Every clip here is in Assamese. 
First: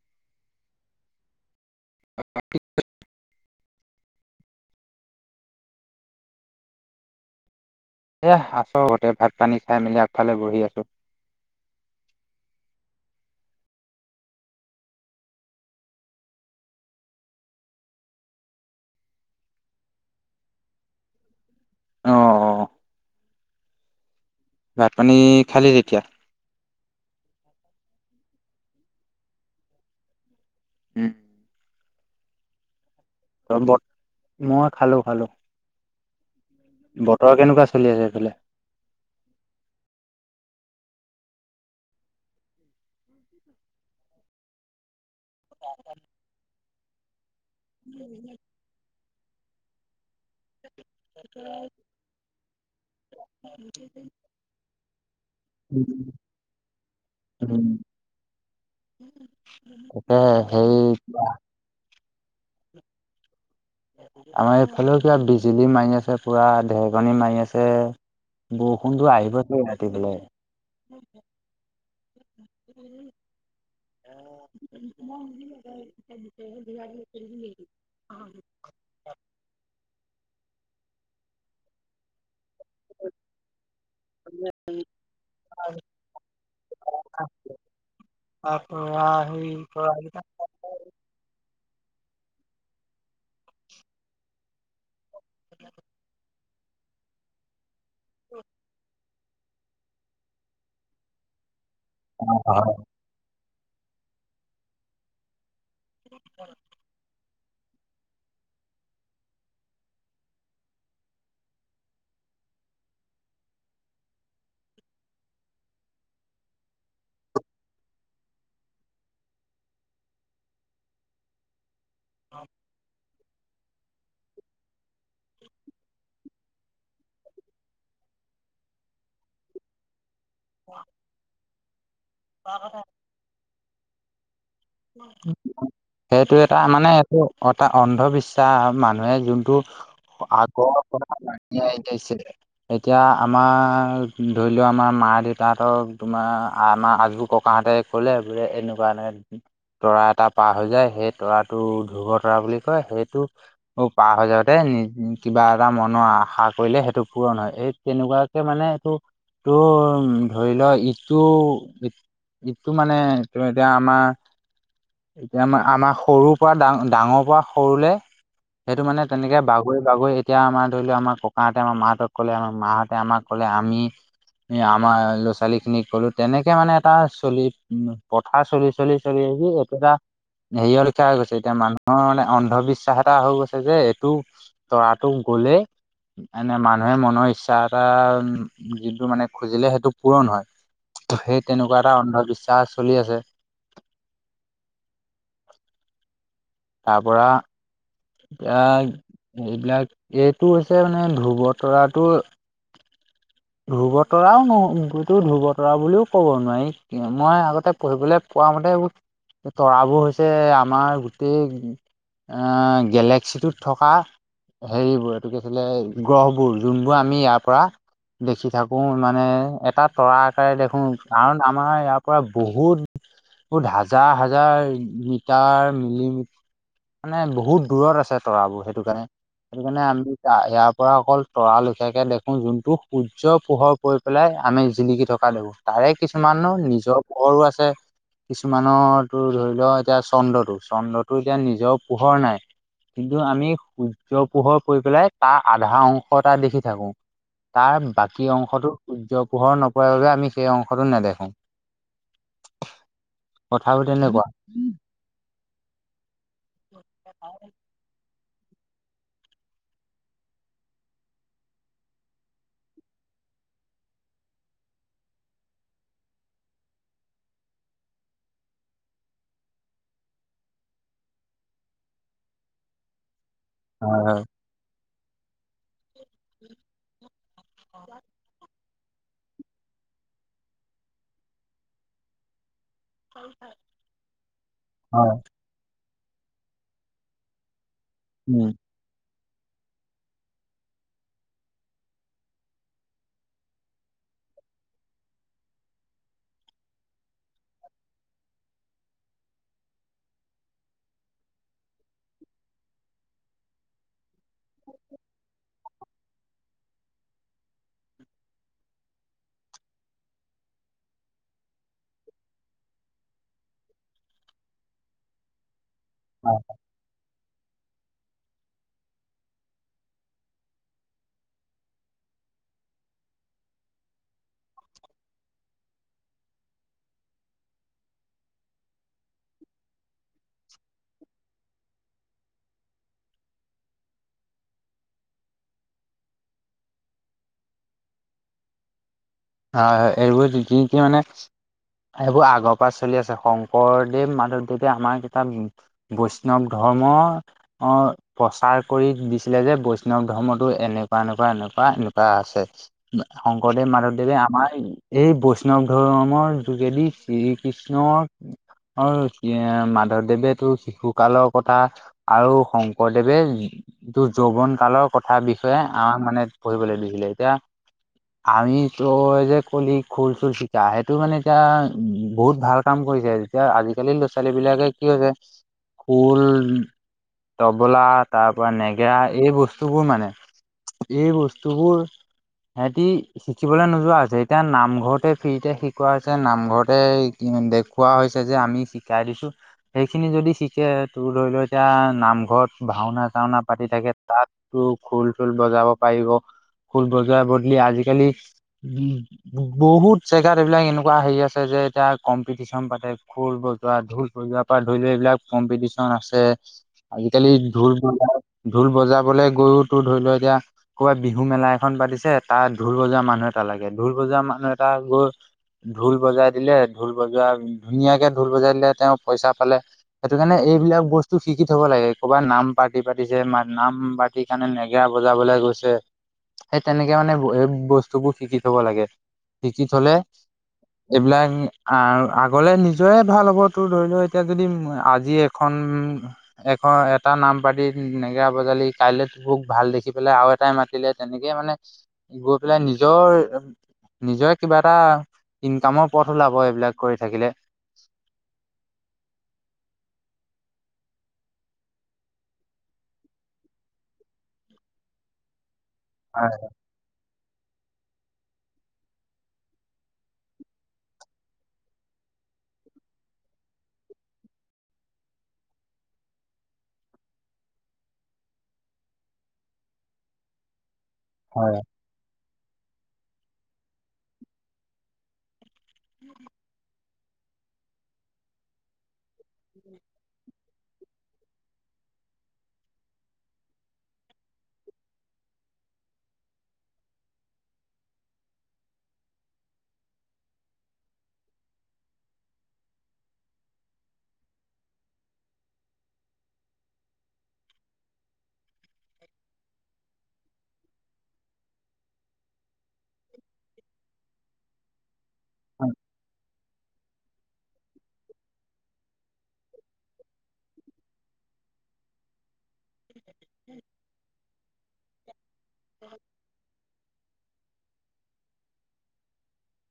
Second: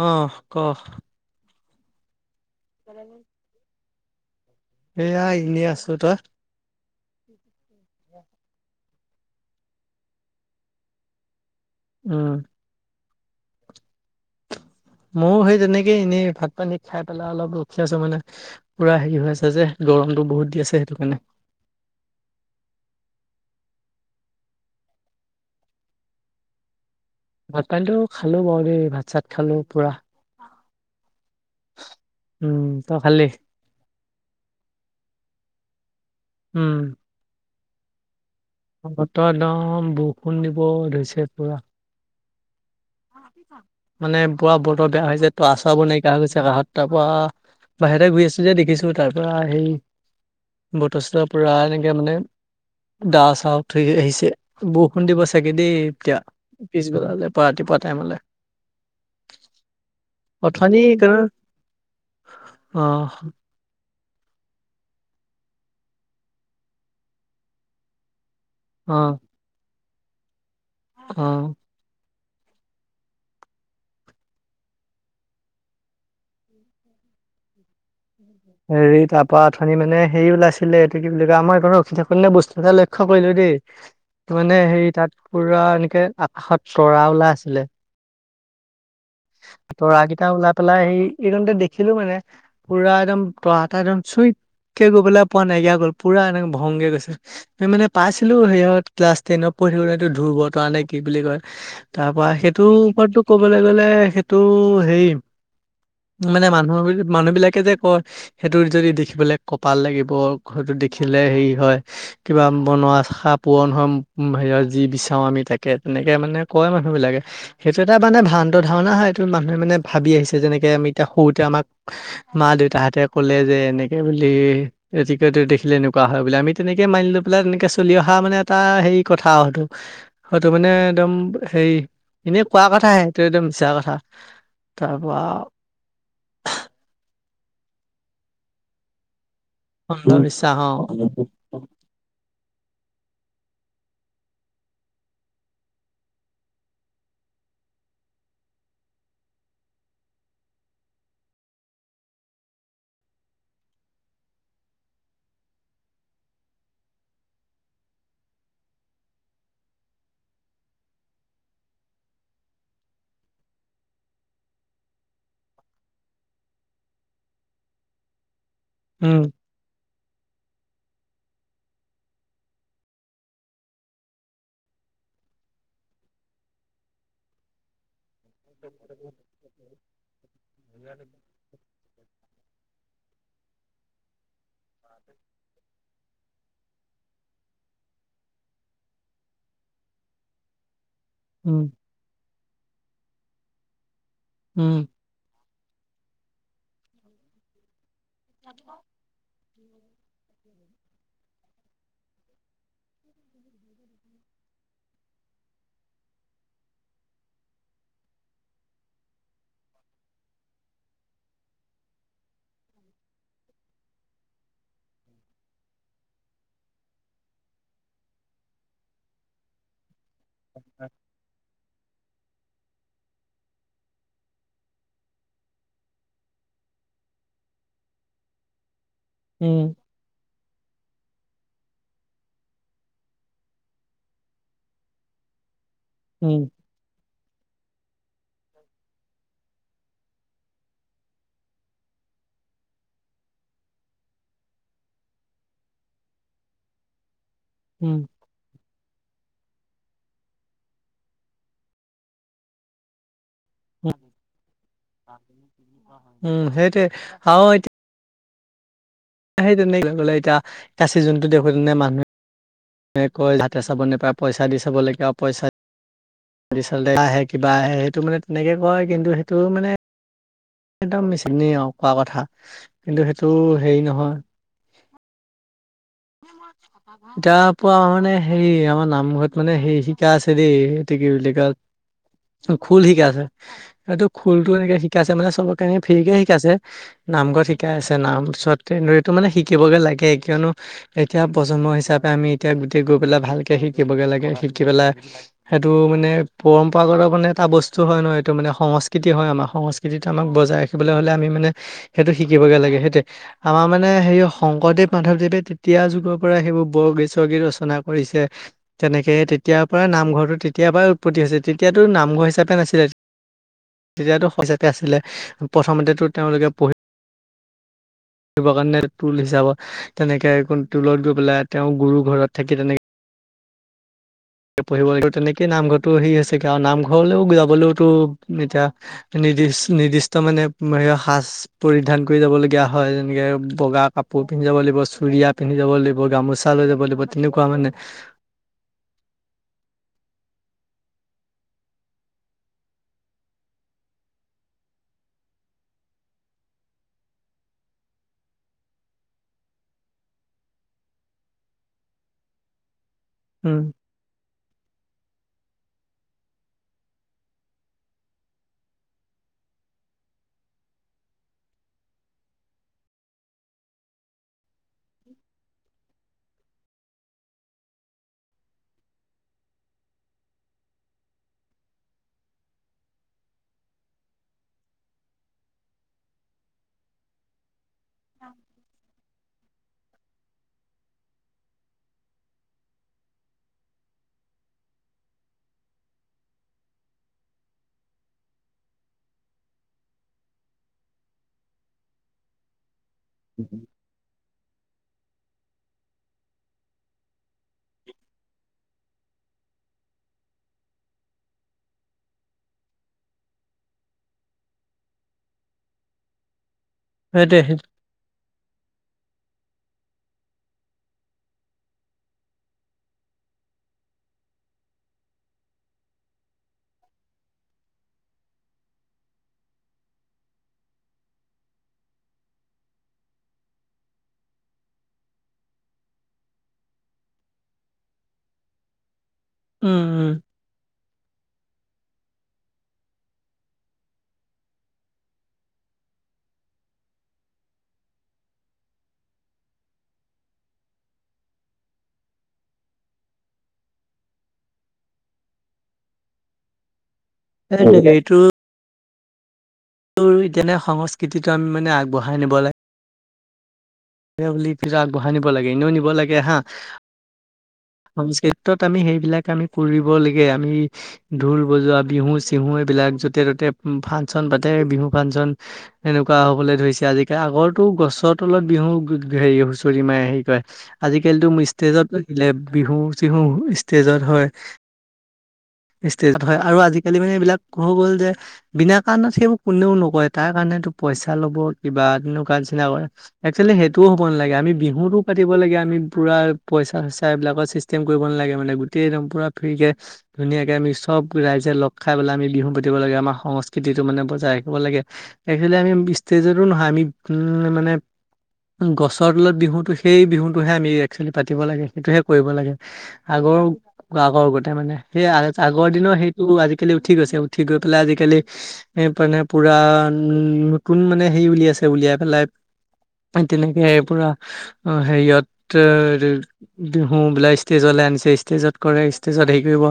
অহ ক [inaudible] [inaudible] এয়া এনেই আছো তই? এয়া আছোঁ গতে ভাত পানী চাই মেলি আগফালে বহি আছোঁ উম ময়ো সেই তেনেকে এনেই ভাত পানী খাই পেলাই অলপ ৰখি আছো মানে পুৰা হেৰি হৈ আছে যে গৰমতটো বহুত দি আছে সেইটো কাৰণে অ', অ', ভাত পানী খালি তেতিয়া ভাত পানী খালো বাৰু দেই ভাত চাত খালো পুৰা উম, [inaudible] উম ত খালি? ব মই খালো, খালো উম বতৰ কেনেকুৱা চলি আছে এইফালে বতৰ একদম বৰষুণ দিব ধৰিছে পৰা মানে বৰা বতৰ বেয়া হৈছে ত [unintelligible] গৈছে কষত তাৰ পৰা বাহিৰতে ঘুৰি আছো যে দেখিছো তাৰ পৰা সেই বতৰ সতৰ পুৰা এনেকে মানে দা চাহ থৈ আহিছে বৰষুণ দিব চাগে দেই এতিয়া পিছবেলালে বা ৰাতি উ, উ, [inaudible] অঠনি কে আহ। আমাৰ এইফালে পৰা বিজুলী মাৰি আছে পুৰা ধেৰকনী মাৰি আছে। অ বৰষুণটো আহিব দে ৰাতি পেলাই। অ, উম, [inaudible] [inaudible] হেৰি তাৰপা আথানি মানে হেৰি ওলাইছিলে এইটো কি বুলি কয় আমাৰ এই ৰখি থাকো নে বস্তু ত লৈখো কৰিলো দেই, মানে হেৰি তাত পুৰা এনেকে আকাশত চৰা ওলাই আছিলে তৰাকেইটা ওলাই পেলাই সেই এইদতে দেখ দেখিলো মানে পুৰা একদম তৰাটা একদম চুইতকে গৈ পলৈ পোৱা নাইকিয়া গ'ল পুৰা একদম খংগে গৈছে মানে পাইছিলো সিহঁত ক্লাছ টেনত পঢ়ি [unintelligible] এইটো ধুৰব তৰা নে কি বুলি কয় তাৰ পৰা সেইটোৰ ওপৰতো ক'বলৈ গ'লে সেইটো হেৰি মানে মানুহৰ মানুহ বিলাক কৈ যে কয় সেইটো যদি দেখিবলে কপাল লাগিব সেইটো দেখিলে হেৰি হয় কিবা। মনৰ আশা পূৰণ হয় হেৰিয়ত যি বিচাৰো আমি তাকে তেনেকে মানে কয় মানুহ বিলাকে। সেইটো এটা মানে ভান্ত ধাৰণা হয় মানুহে মানে ভাবি আহিছে যেনেকে আমি এতিয়া সৰুতে আমাক মা দেউতাহতে ক'লে যে এনেকে বুলি এতিকটো দেখিলে এনেকুৱা হয় বুলি আমি তেনেকে মানি লৈ পেলাই তেনেকে চলি অহা টা মানে এটা হেৰি কথা সেইটো। হয়টো মানে একদম হেৰি এনেই কোৱা কথাহে সটো একদম মিছাৰ কথা। তাৰ পৰা সেইটো এটা মানে এইটো এটা অন্ধবিশ্বাস মানুহে যোন টো অন্ধবিশ্বাস অ আগৰ পৰা [inaudible] যাইছে এতিয়া আমাৰ ধৰি লও আমাৰ মাৰ দেউতাহতক তোমাৰ আমাৰ আজোৰ ককা তাহতে ক'লে বোলে এনেকুৱা তৰা এটা পাৰ হৈ যায় সেই তৰাটো ধুব তৰা বুলি কয় সেইটো পাৰ হৈ যাওঁতে। কিবা এটা মনৰ আশা কৰিলে সেইটো পূৰণ হয় এই তেনেকুৱাকে মানে এইটো টো ধৰি লোৱা ইটো, এইটো মানে এতিয়া আমাৰ এতিয়া আমাৰ আমাৰ সৰুৰ পৰা ডাঙ ডাঙৰ পৰা সৰুলে সেইটো মানে উম তেনেকে বাগৰি বাগৰি এতিয়া আমাৰ। ধৰি লও আমাৰ ককাহঁতে আমাৰ মাহঁতক ক'লে আমাৰ মাহঁতে আমাক ক'লে আমি এ আমাৰ ল'ৰা ছলী খিনিক ক'লো তেনেকে মানে এটা চলি উ কথা চলি চলি [unintelligible] এইটো এটা হেৰিয় লিখা হৈ গৈছে এতিয়া মানুহৰ মানে অন্ধবিশ্বাস এটা হৈ গৈছে, যে এইটো তৰাটো গলেই এনে মানুহে মনৰ ইচ্ছা এটা যিটো মানে খুজিলে সেইটো পূৰণ হয়। সেই উম, তেনেকুৱা এটা অন্ধবিশ্বাস চলি আছে উম তাৰ পৰা এয়া এইবিলাক এইটো হৈছে মানে ধ্ৰবত তৰাটো উ ধ্ৰুৱতৰাও নহয় হেইতো ধ্ৰুব তৰা বুলিও ক'ব নোৱাৰি মই আগতে পঢ়িবলৈ পোৱা মান তে এই তৰাবোৰ হৈছে আমাৰ গোটেই এ গেলেক্সিটোত থকা হেৰিবোৰ এইটো কি আছিলে গ্ৰহবোৰ যোনবোৰ আমি ইয়াৰ পৰা দেখি থাকো মানে এটা তৰা আকাৰে দেখো কাৰণ আমাৰ ইয়াৰ পৰা বহুত বহুত হাজাৰ হাজাৰ মিটাৰ মিলিমি মানে বহুত দূৰত আছে তৰাবোৰ সেইটো কাৰণে সেইটো উম, কাৰণে আমি ইয়াৰ পৰা অকল তৰালখীয়াকৈ দেখোঁ যোনটো সূৰ্য পোহৰ পৰি পেলাই আমি জিলিকি থকা দেখোঁ তাৰে উম, কিছুমানো নিজৰ পোহৰো আছে কিছুমানৰ তোৰ ধৰি ল এতিয়া চন্দ্ৰটো চন্দ্ৰটো এতিয়া নিজৰ পোহৰ নাই কিন্তু আমি সূৰ্য পোহৰ পৰি পেলাই তাৰ আধা অংশ এটা দেখি থাকো। তাৰ উম, বাকী অংশতো সূৰ্য পোহৰ ন বাবে আমি সেই অংশটো নেদেখো কথাবোৰ তেনেকুৱা উম সেইটোৱে হা এতিয়া সেই তেনে গলে এতিয়া কাচি জোনটো দেখো তেনে মানুহে কৈ হাতে চাব নাপায় পইচা দি চাব লাগে আৰু পইচা আহে কিবা আহে সেইটো মানে তেনেকে কয় কিন্তু সেইটো মানে একদম চিনি আৰু কোৱা কথা কিন্তু সেইটো হেৰি হয় নহয় হয় তাৰ পৰা মানে হেৰি আমাৰ নামঘৰত মানে সেই শিকা আছে দেই সেইটো কি বুলি কয় খোল শিকাই আছে সটো খোলতটো এনেকে শিকাই আছে হয় মানে চব কাৰনে ফ্ৰীকে শিকাইছে নামঘৰত শিকাই আছে নাম উম চত কে তটো মানে শিকিবগে লাগে কিয়নো এতিয়া প্ৰজন্ম হিচাপে আমি এতিয়া গোটেই গৈ পেলাই ভালকে শিকিবগে লাগে শিকি পেলাই সেইটো মানে পৰম্পৰাগত মানে এটা বস্তু হয় নয় এইটো মানে সংস্কৃতি হয় আমাৰ সংস্কৃতিটো আমাক বজাই ৰাখিব লাগ তে হ'লে আমি মানে সেইটো শিকিবগে লাগে সেইটোে আমাৰ মানে হেৰি শংকৰদেৱ মাধৱদেৱে তেতিয়া যুগৰ পৰা সেইবোৰ বৰগীত সৰ্গীত ৰচনা কৰিছে তেনেকে তেতিয়াৰ পৰা নামঘৰটোো তেতিয়া এয়বাৰ উৎপত্তি হৈছে তেতিয়াতো নামঘৰ হিচাপে নাছিলে তেতিয়াতো হিচাপে আছিলে প্ৰথমতেতো হয় তেওঁলোকে পঢ়ি ৰ কাৰণে টোল হিচাপত তেনেকে টোলত গৈ পেলাই তেওঁ গুৰু ঘৰত থাকি তেনেকে পঢ়িব লাগিব তেনেকে নামঘৰটো হে হৈছেে আৰু নামঘৰলেও যাবলৈওতো এতিয়া নিজ নিৰ্দিষ্ট মানে সাজ পৰিধান কৰি যাবলগীয়া হয় যেনেকে বগা কাপোৰ পিন্ধ যাব লাগিব চুৰিয়া পিন্ধি যাব লাগিব গামোচা লৈ যাব লাগিব তেনেকুৱা মানে অ এইবোৰ কি কি মানে এইবোৰ আগৰ পৰা চলি আছে শংকৰদেৱ মাধৱদেৱে আমাৰ এটা বৈষ্ণৱ ধৰ্ম কৰ্ম প্ৰচাৰ কৰি দিছিলে যে বৈষ্ণৱ ধৰ্মটো এনেকুৱা এনেকুৱা এনেকুৱা এনেকুৱা আছে উম শংকৰদেৱ মাধৱদেৱ আমাৰ এই বৈষ্ণৱ ধৰ্মৰ যোগেদি শ্ৰীকৃষ্ণৰ আৰু মাধৱদেৱেতো শিশু কালৰ কথা আৰু শংকৰদেৱে এইটো যৌৱন কালৰ কথা বিষয়ে আমাক মানে পঢ়িবলৈ দিছিলে। এতিয়া আমি তই যে কলি খোল চুল চিকা সেইটো মানে এতিয়া উ বহুত ভাল কাম কৰিছে এতিয়া আজি। আজিকালি ল'ৰা ছোৱালীবিলাকে কি হৈছে খুল তবলা তাৰ পৰাৰা নেগেৰা এই বস্তু বস্তুবোৰ মানে এই বস্তুবোৰ সিহতি শিকিবলৈ নোযোৱা হৈছে এতিয়া নামঘৰতে ফ্ৰীতে শিকোৱা হৈছে নামঘৰতে দেখুওৱা হৈছে যে আমি শিকাই দিছো সেইখিনি যদি শিকে তোৰ ধৰি ল এতিয়া নামঘৰত ভাওনা চাওনা পাতি থাকে তাত খোল চুল বজাব পাৰিব। খুল বজোৱা বদলি আজিকালি উম, বহুত জেগাত এইবিলাক এনেকুৱা হেৰি আছে যে এতিয়া কম্পিটিচন পাতে খোল বজোৱা ঢোল বজোৱাৰ পৰা ধৰি লোৱা এইবিলাক কম্পিটিশন আছে। আজিকালি সেইটোৱে সেই ঢোল বজা ঢোল বজাবলে গৰু তো ধৰি লও এতিয়া ক'ৰবাত বিহু মেলা এখন পাতিছে তাত ঢোল বজোৱা মানুহে এটা লাগে ঢোল বজা মানুহ এটা গৈ ঢোল বজাই দিলে ঢোল বজাই ধুনীয়াকে ঢোল বজাই দিলে তেওঁ পইচা পালে সেইটো কাৰণে এইবিলাক বস্তু শিকি থ'ব লাগে ক'ৰবাত নাম পাৰ্টি পাতিছে নাম পাৰ্টিৰ কাৰণে নেগেৰা বজাবলৈ সেই তেনেকে মানে বস্তু বস্তুবোৰ শিকি থ'ব লাগে শিকি উম থলে উম এইবিলাক আগলে নিজৰে ভাল হ'ব তোৰ ধৰি লও এতিয়া যদি আজি এখন উম এশ এটা নাম পাতি নেগেৰা বজালি কাই মোক ভাল দেখি পেলাই আৰু এটাই। মা তেনেকে মানে গৈ পেলাই নি নিজৰ নিজৰে কিবা এটা ইনকামৰ পথ ওলাব এইবিলাক। কৰি থাকিলে। সেইটোৱে আৰু এতিয়ানে সংস্কৃতিটো আমি মানে আগবঢ়াই নিব লাগে। উলি পিৰা আগবঢ়াই নিব লাগে এনেও নিব লাগে হা। হয় সংস্কৃতত আমি সেইবিলাক আমি কৰিব লাগে আমি ঢোল বজোৱা বিহু চিহুৱোক। বিলাক যতে ত'তে ফাংচন পাতে বিহু ফাংচন এেনেকুৱা হ'বলৈ ধৰিছে আজিকালি আগৰতো গছৰ তলত বিহু হেৰি হুঁচৰি মাই হেৰি কয় আজিকালিতো মোৰ হয় ষ্টেজত বিহু চিহু ষ্টেজত হয়। ষ্টেজত হয় আৰু আজিকালি মানে এইবিলাক হৈ গ'ল যে বিনা কাৰণত সেইবোৰ কোনেও নকৰে তাৰ কাৰণো পইচা ল'ব কিবা তেনেকুৱা নিচিনা কৰে। একচেল টোও হ'ব নালাগে আমি বিহুতটো কাটিব লাগে আমি পূৰা পইচা চইচ এইাবিলাকৰ ছিষ্টেম কৰিব নালাগে মানে গোটেই গোইদম পুৰা ফুৰিকে ধুনীয়াকে আমি চব ৰাইজে লগ খাই পেলাই আমি বিহু পাতিব লাগে আমাৰ সংস্কৃতিত। টো মানে বজাই ৰাখিব লাগে একচুৱেলি আমি ষ্টেজতো নহয় আমি উম মানে। গছৰ তলত বিহুতো সেই বিহুতটোহে আমি একচুৱেলি পাতিব লাগে সেইটোহে কৰিব লাগে আগৰ। আগৰ আগতে মানে সেই আগৰ দিনৰ সেইটো আজি। আকালি উঠি গৈছে উঠি গৈ পেলাই আজিকালি এ মানে পুৰা উম নতুন মানে হেৰি উলিয়াইছে। উলিয়াই পেলাই তেনেকে পুৰা অ' হেৰিয়ত বিলাক ষ্টেজলৈ আনিছে ষ্টেজত কৰে ষ্টেজত হেৰি কৰিব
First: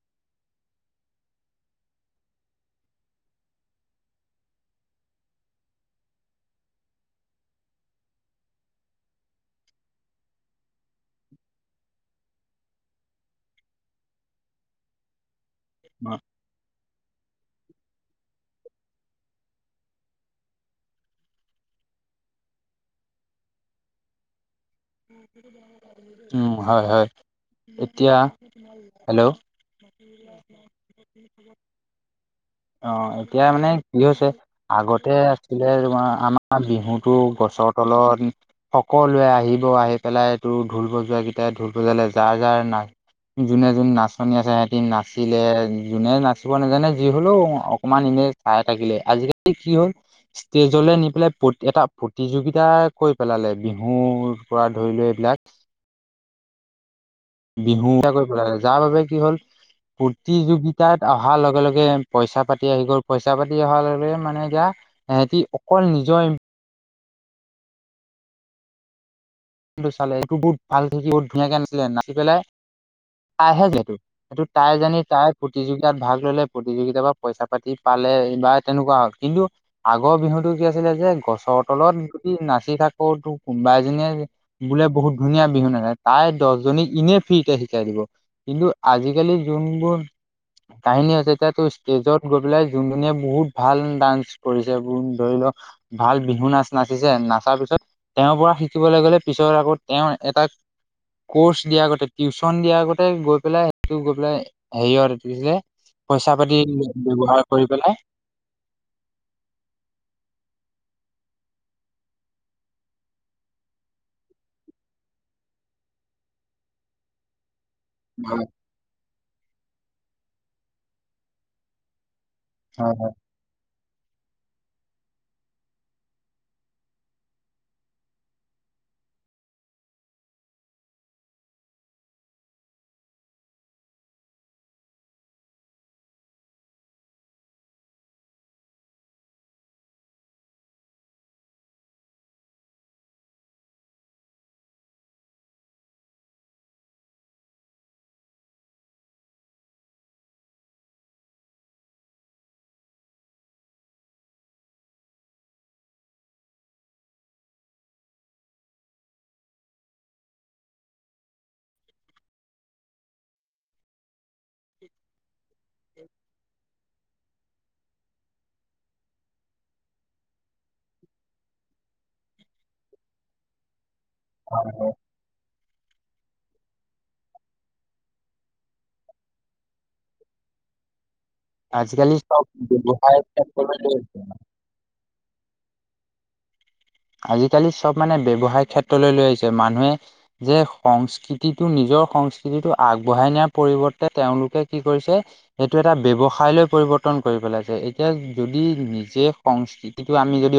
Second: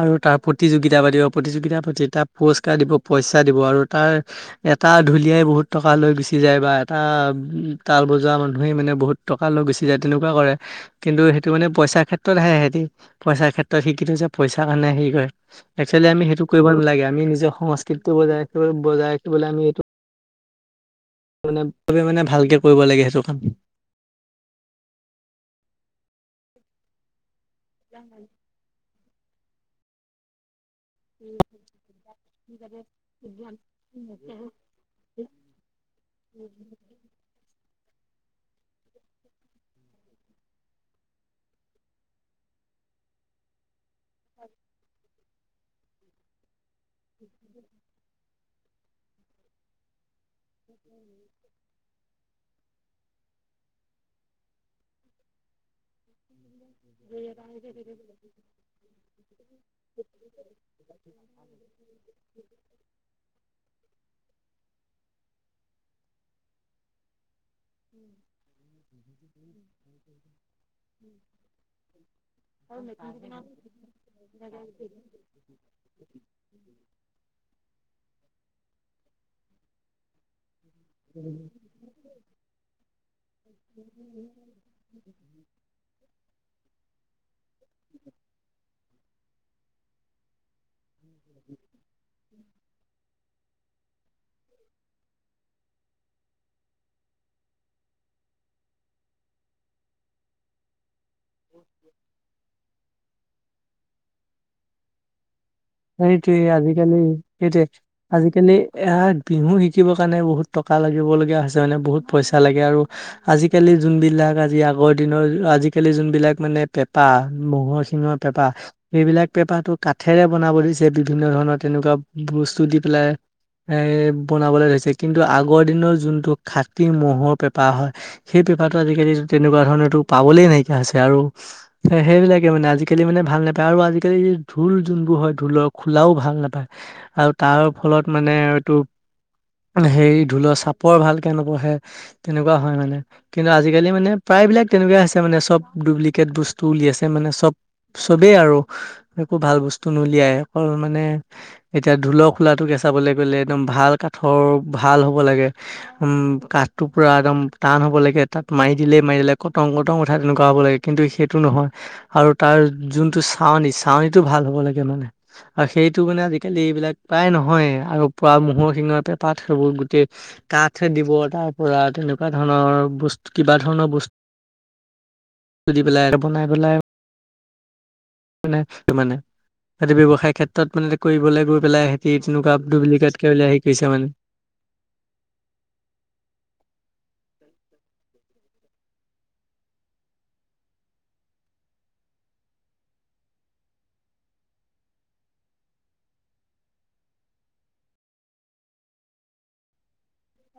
আৰু তাৰ প্ৰতিযোগিতা পাতিব প্ৰতিযোগ পতি তাক পুৰস্কাৰ দিব পইচা দিব আৰু তাৰ এটা ঢুলীয়াই বহুত টকা লৈ গুচি যায় বা। এটা উ তাল বজোৱা মানুহেই মানে বহুত টকা লৈ গুচি যায় তেনেকুৱা কৰে কিন্তু সেইটো মানে পইচাৰ ক্ষেত্ৰতহে সিহতি পইচাৰ ক্ষেত্ৰত শিকি থো যে পইচাৰ কাৰণে হেৰি কৰে একচুৱেলি আমি সেইটো কৰিব নালাগে আমি নিজৰ সংস্কৃতিটো বজাই ৰাখিব বজাই ৰাখিবলৈ আমি এইটো মানে মানে ভালকে কৰিব লাগে সেইটো কাম। উ হয় হয় এতিয়া হেল্ল' অ এতিয়া মানে কি হৈছে আগতে আছিলে তোমাৰ আমাৰ বিহু [unintelligible] আহি পেলাই তোৰ ঢোল বজোৱা কেইটাই ঢোল বজালে যাৰ যাৰ না যোনে যোনে নাচ। আচনি আছে সিহঁতি নাচিলে যোনে নাচিব নাজানে যি হ'লেও অকণমান এনেই। চাই থাকিলে আজিকালি কি হল ষ্টেজলে নি পেলাই এটা প্ৰতিযোগিতা কৈ। পেলালে বিহুৰ পৰা ধৰি লোৱা এইবিলাক [unintelligible] বিহু এ কৰিব লাগে যাৰ বাবে কি হ'ল প্ৰতিযোগিতাত অহাৰ লগে লগে পইচা পাতি আহি গ'ল পইচা পাতি অহাৰ লগে লগে মানে এতিয়া সেহেতি অকল নিজৰ [unintelligible] চালে এইটো বহুত ভাল থি বহুত ধুনীয়াকে নিলে নাচি পেলাই তাইহে যিহেতু সটো তাই জানি তাই প্ৰতিযোগিতাত ভাগ ললে প্ৰতিযোগিতাৰ পৰা পইচা পাতি প বা তেনেকুৱা হ কিন্তু আগ আগৰ বিহুটো কি আছিলে যে গছৰ তলত যদি নাচি থাকো কোনোবা এজনীয়ে বোলে বহুত ধুনীয়া বিহু নাহে তাই দহজনীক ইনে ফ্ৰীতে শিকাই দিব কিন্তু। আজিকালি যোনবোৰ কাহিনী আছে এতিয়াতো ষ্টেজত গৈ পেলাই যোন ধনীয়া বহুত। ভাল নান্স কৰিছে ব ধৰি লওক ভাল বিহু নাচ নাচিছে নাচাৰ পিছত। তেওঁৰ পৰা শিকিবলৈ গলে। পিছত আকৌ তেওঁ এটা ক'ৰ্চ দিয়াৰ আগতে টিউচন দিয়াৰ আগতে গৈ গৈ পেলাই সেইটো গৈ পেলাই হেৰি [unintelligible] সেইটোৱে আজিকালি সেইটোৱে পেলাই আজিকালি এ বিহু শিকিবৰ কাৰণে বহুত টকা লাগে। লগ মানে বহুত পইচা লাগে আৰু আজিকালি যোনবিলাক আজি আগৰ দিনৰ আজিকালি। যোনবিলাক মানে পেপা ম'হৰ শিঙৰ পেপা হয় সেইবিলাক পেপাটো কাঠেৰে বনাব দিছে বিভিন্ন ধৰণৰ তেনেকুৱা বস্তু দি হয় পেলাই হয় এ, বনাবলৈ ধৰিছে কিন্তু আগৰ দিনৰ যোনটো খাটি ম'ৰ পেঁপা হয় সেই পেঁপা আজিকালি তেনেকুৱা ধৰণৰটো পাবলে নাইকিয়া আৰু হৈছে আৰু সেইবিলাকে মানে আজিকালি মানে ভাল নাপায় আৰু আজিকালি যে ধোল যোনবোৰ হয় ঢোলৰ খোলাও ভাল নাপায় আৰু তাৰ ফলত মানে এইটো সে ঢোলৰ চাপৰ ভালকে নপঢ়ে তেনেকুৱা হয় মানে কিন্তু আজিকালি মানে প্ৰায়। প্ৰাইবিলাক তেনেকুৱা আছে মানে চব ডুপ্লিকেট বস্তু উলিয়াইছে মানে চব। চবেই আৰু একো ভাল বস্তু নুলিয়াই অকল মানে এতিয়া ঢোল খোলাটোকে চাবলৈ গ'লে একদম ভাল কাঠৰ ভাল হ'ব লাগে উম কাঠ টো পুৰা একদম টান হ'ব লাগে তাত মাৰি দিলে মাৰি কটকৈ প্ৰতং কথা তেনেকুৱা হ'ব লাগে কিন্তু সেইটো নহয় আৰু তাৰ যোনটো চাৱনী চাৱনীটো ভাল হ'ব ে [unintelligible] আৰু সেইটো মানে আজিকালি এইবিলাক প্ৰায় নহয় আৰু প ম'হৰ শিঙৰ পেঁপাত সেইবোৰ গোটেই কাঠ দিব তাৰ পৰা তেনেকুৱা ধৰণৰ বস্তু কিবা ধৰণৰ বস্তু হয়, হয় তুলি পেলাই আৰু বনাই পেলাই মে মানে সিহতে ব্য়ৱসায় ক্ষেত্ৰত মানে কৰিবলৈ গৈ পেলাই সিহতি আজিকালি চব তেনেকুৱা ব্যৱসায় ডুপ্লিকেটকে উলাই আহি ক্ষেত্ৰলৈ কৰিছে লৈ মানে গৈছে। আজিকালি চব মানে ব্যৱসায় ক্ষেত্ৰলৈ লৈ আহিছে মানুহে যে সংস্কৃতিটো নিজৰ সংস্কৃতিটো আগবঢ়াই নিয়াৰ পৰিৱৰ্তে তেওঁলোকে কি কৰিছে সেটো এটা ব্যৱসায় লৈ পৰিবৰ্ত ৱৰ্তন কৰি পেলাই যায় এতিয়া যদি নিজে সংস্কৃতিটো আমি যদি